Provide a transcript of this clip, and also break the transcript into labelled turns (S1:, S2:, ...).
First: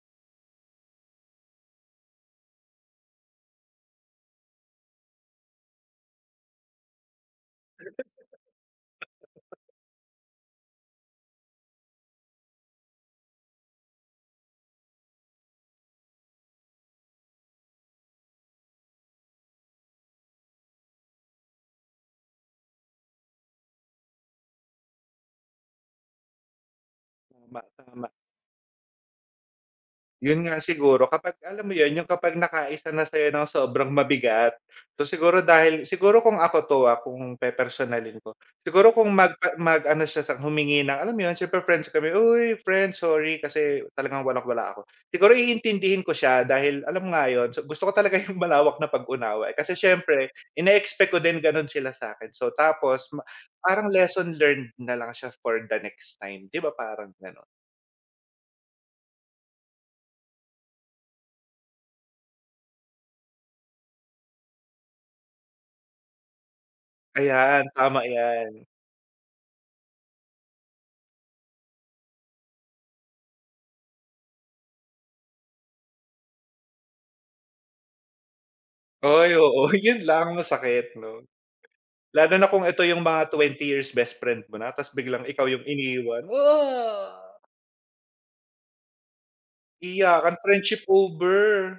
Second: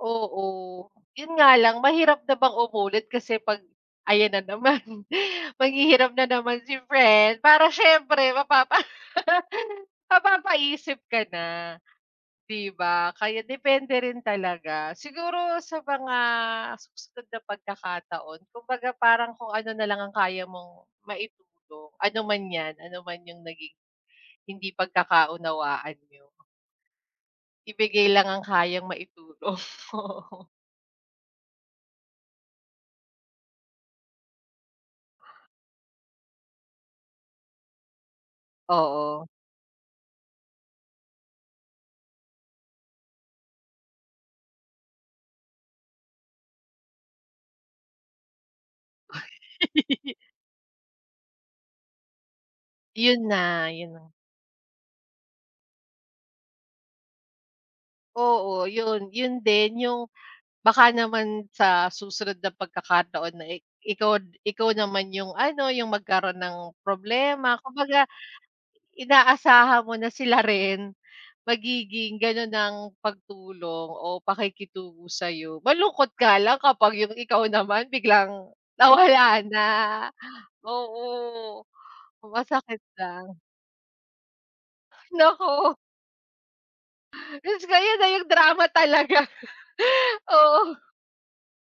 S1: Oo, yun nga lang mahirap na bang umulit kasi pag ayan na naman maghihirap na naman si friend para siyempre mapapa mapapapaisip ka na 'di ba, kaya depende rin talaga. Siguro sa mga susunod na pagkakataon kumbaga parang kung ano nalang ang kaya mong maitulong, ano man 'yan, ano man yung naging hindi pagkakaunawaan niyo.
S2: Tama,
S1: Ibigay
S2: tama.
S1: lang ang kayang maitulong, oh.
S2: Yun nga siguro kapag alam mo 'yon yung kapag nakaisa na sa'yo ng sobrang mabigat. So, siguro dahil siguro kung ako 'to, ah, kung pepersonalin ko, siguro kung
S1: Oo.
S2: mag mag-ano siya sa humingi ng alam mo 'yon siyempre friends kami, "Uy friends sorry kasi talagang walang-wala ako." Siguro, iintindihin ko siya dahil alam mo nga 'yon gusto ko talaga yung malawak na pag-unawa, eh, kasi siyempre ineexpect ko din gano'n sila sa'kin. So. tapos
S1: Yun na,
S2: parang
S1: yung
S2: lesson learned nalang siya for the next time 'di ba, parang gano'n.
S1: Oo 'yon, 'yon din yung baka naman sa susunod na pagkakataon na i ikaw ikaw naman yung ano, yung magkaroon ng problema
S2: Ayan tama,
S1: kumbaga
S2: 'yan.
S1: inaasahan mo na sila rin magiging gano'n ang pagtulong o pakikitungo sa'yo. Malungkot nga lang kapag yung ikaw naman biglang
S2: Ay,
S1: nawala na,
S2: oo 'yon lang masakit 'no,
S1: oo.
S2: lalo na kung
S1: Masakit
S2: eto yung mga
S1: lang.
S2: 20 years best friend mo na tas biglang ikaw yung
S1: Naku
S2: iniwan, ah.
S1: jusko ko, ayon nga yung drama talaga,
S2: Iyakan friendship
S1: oo.
S2: over.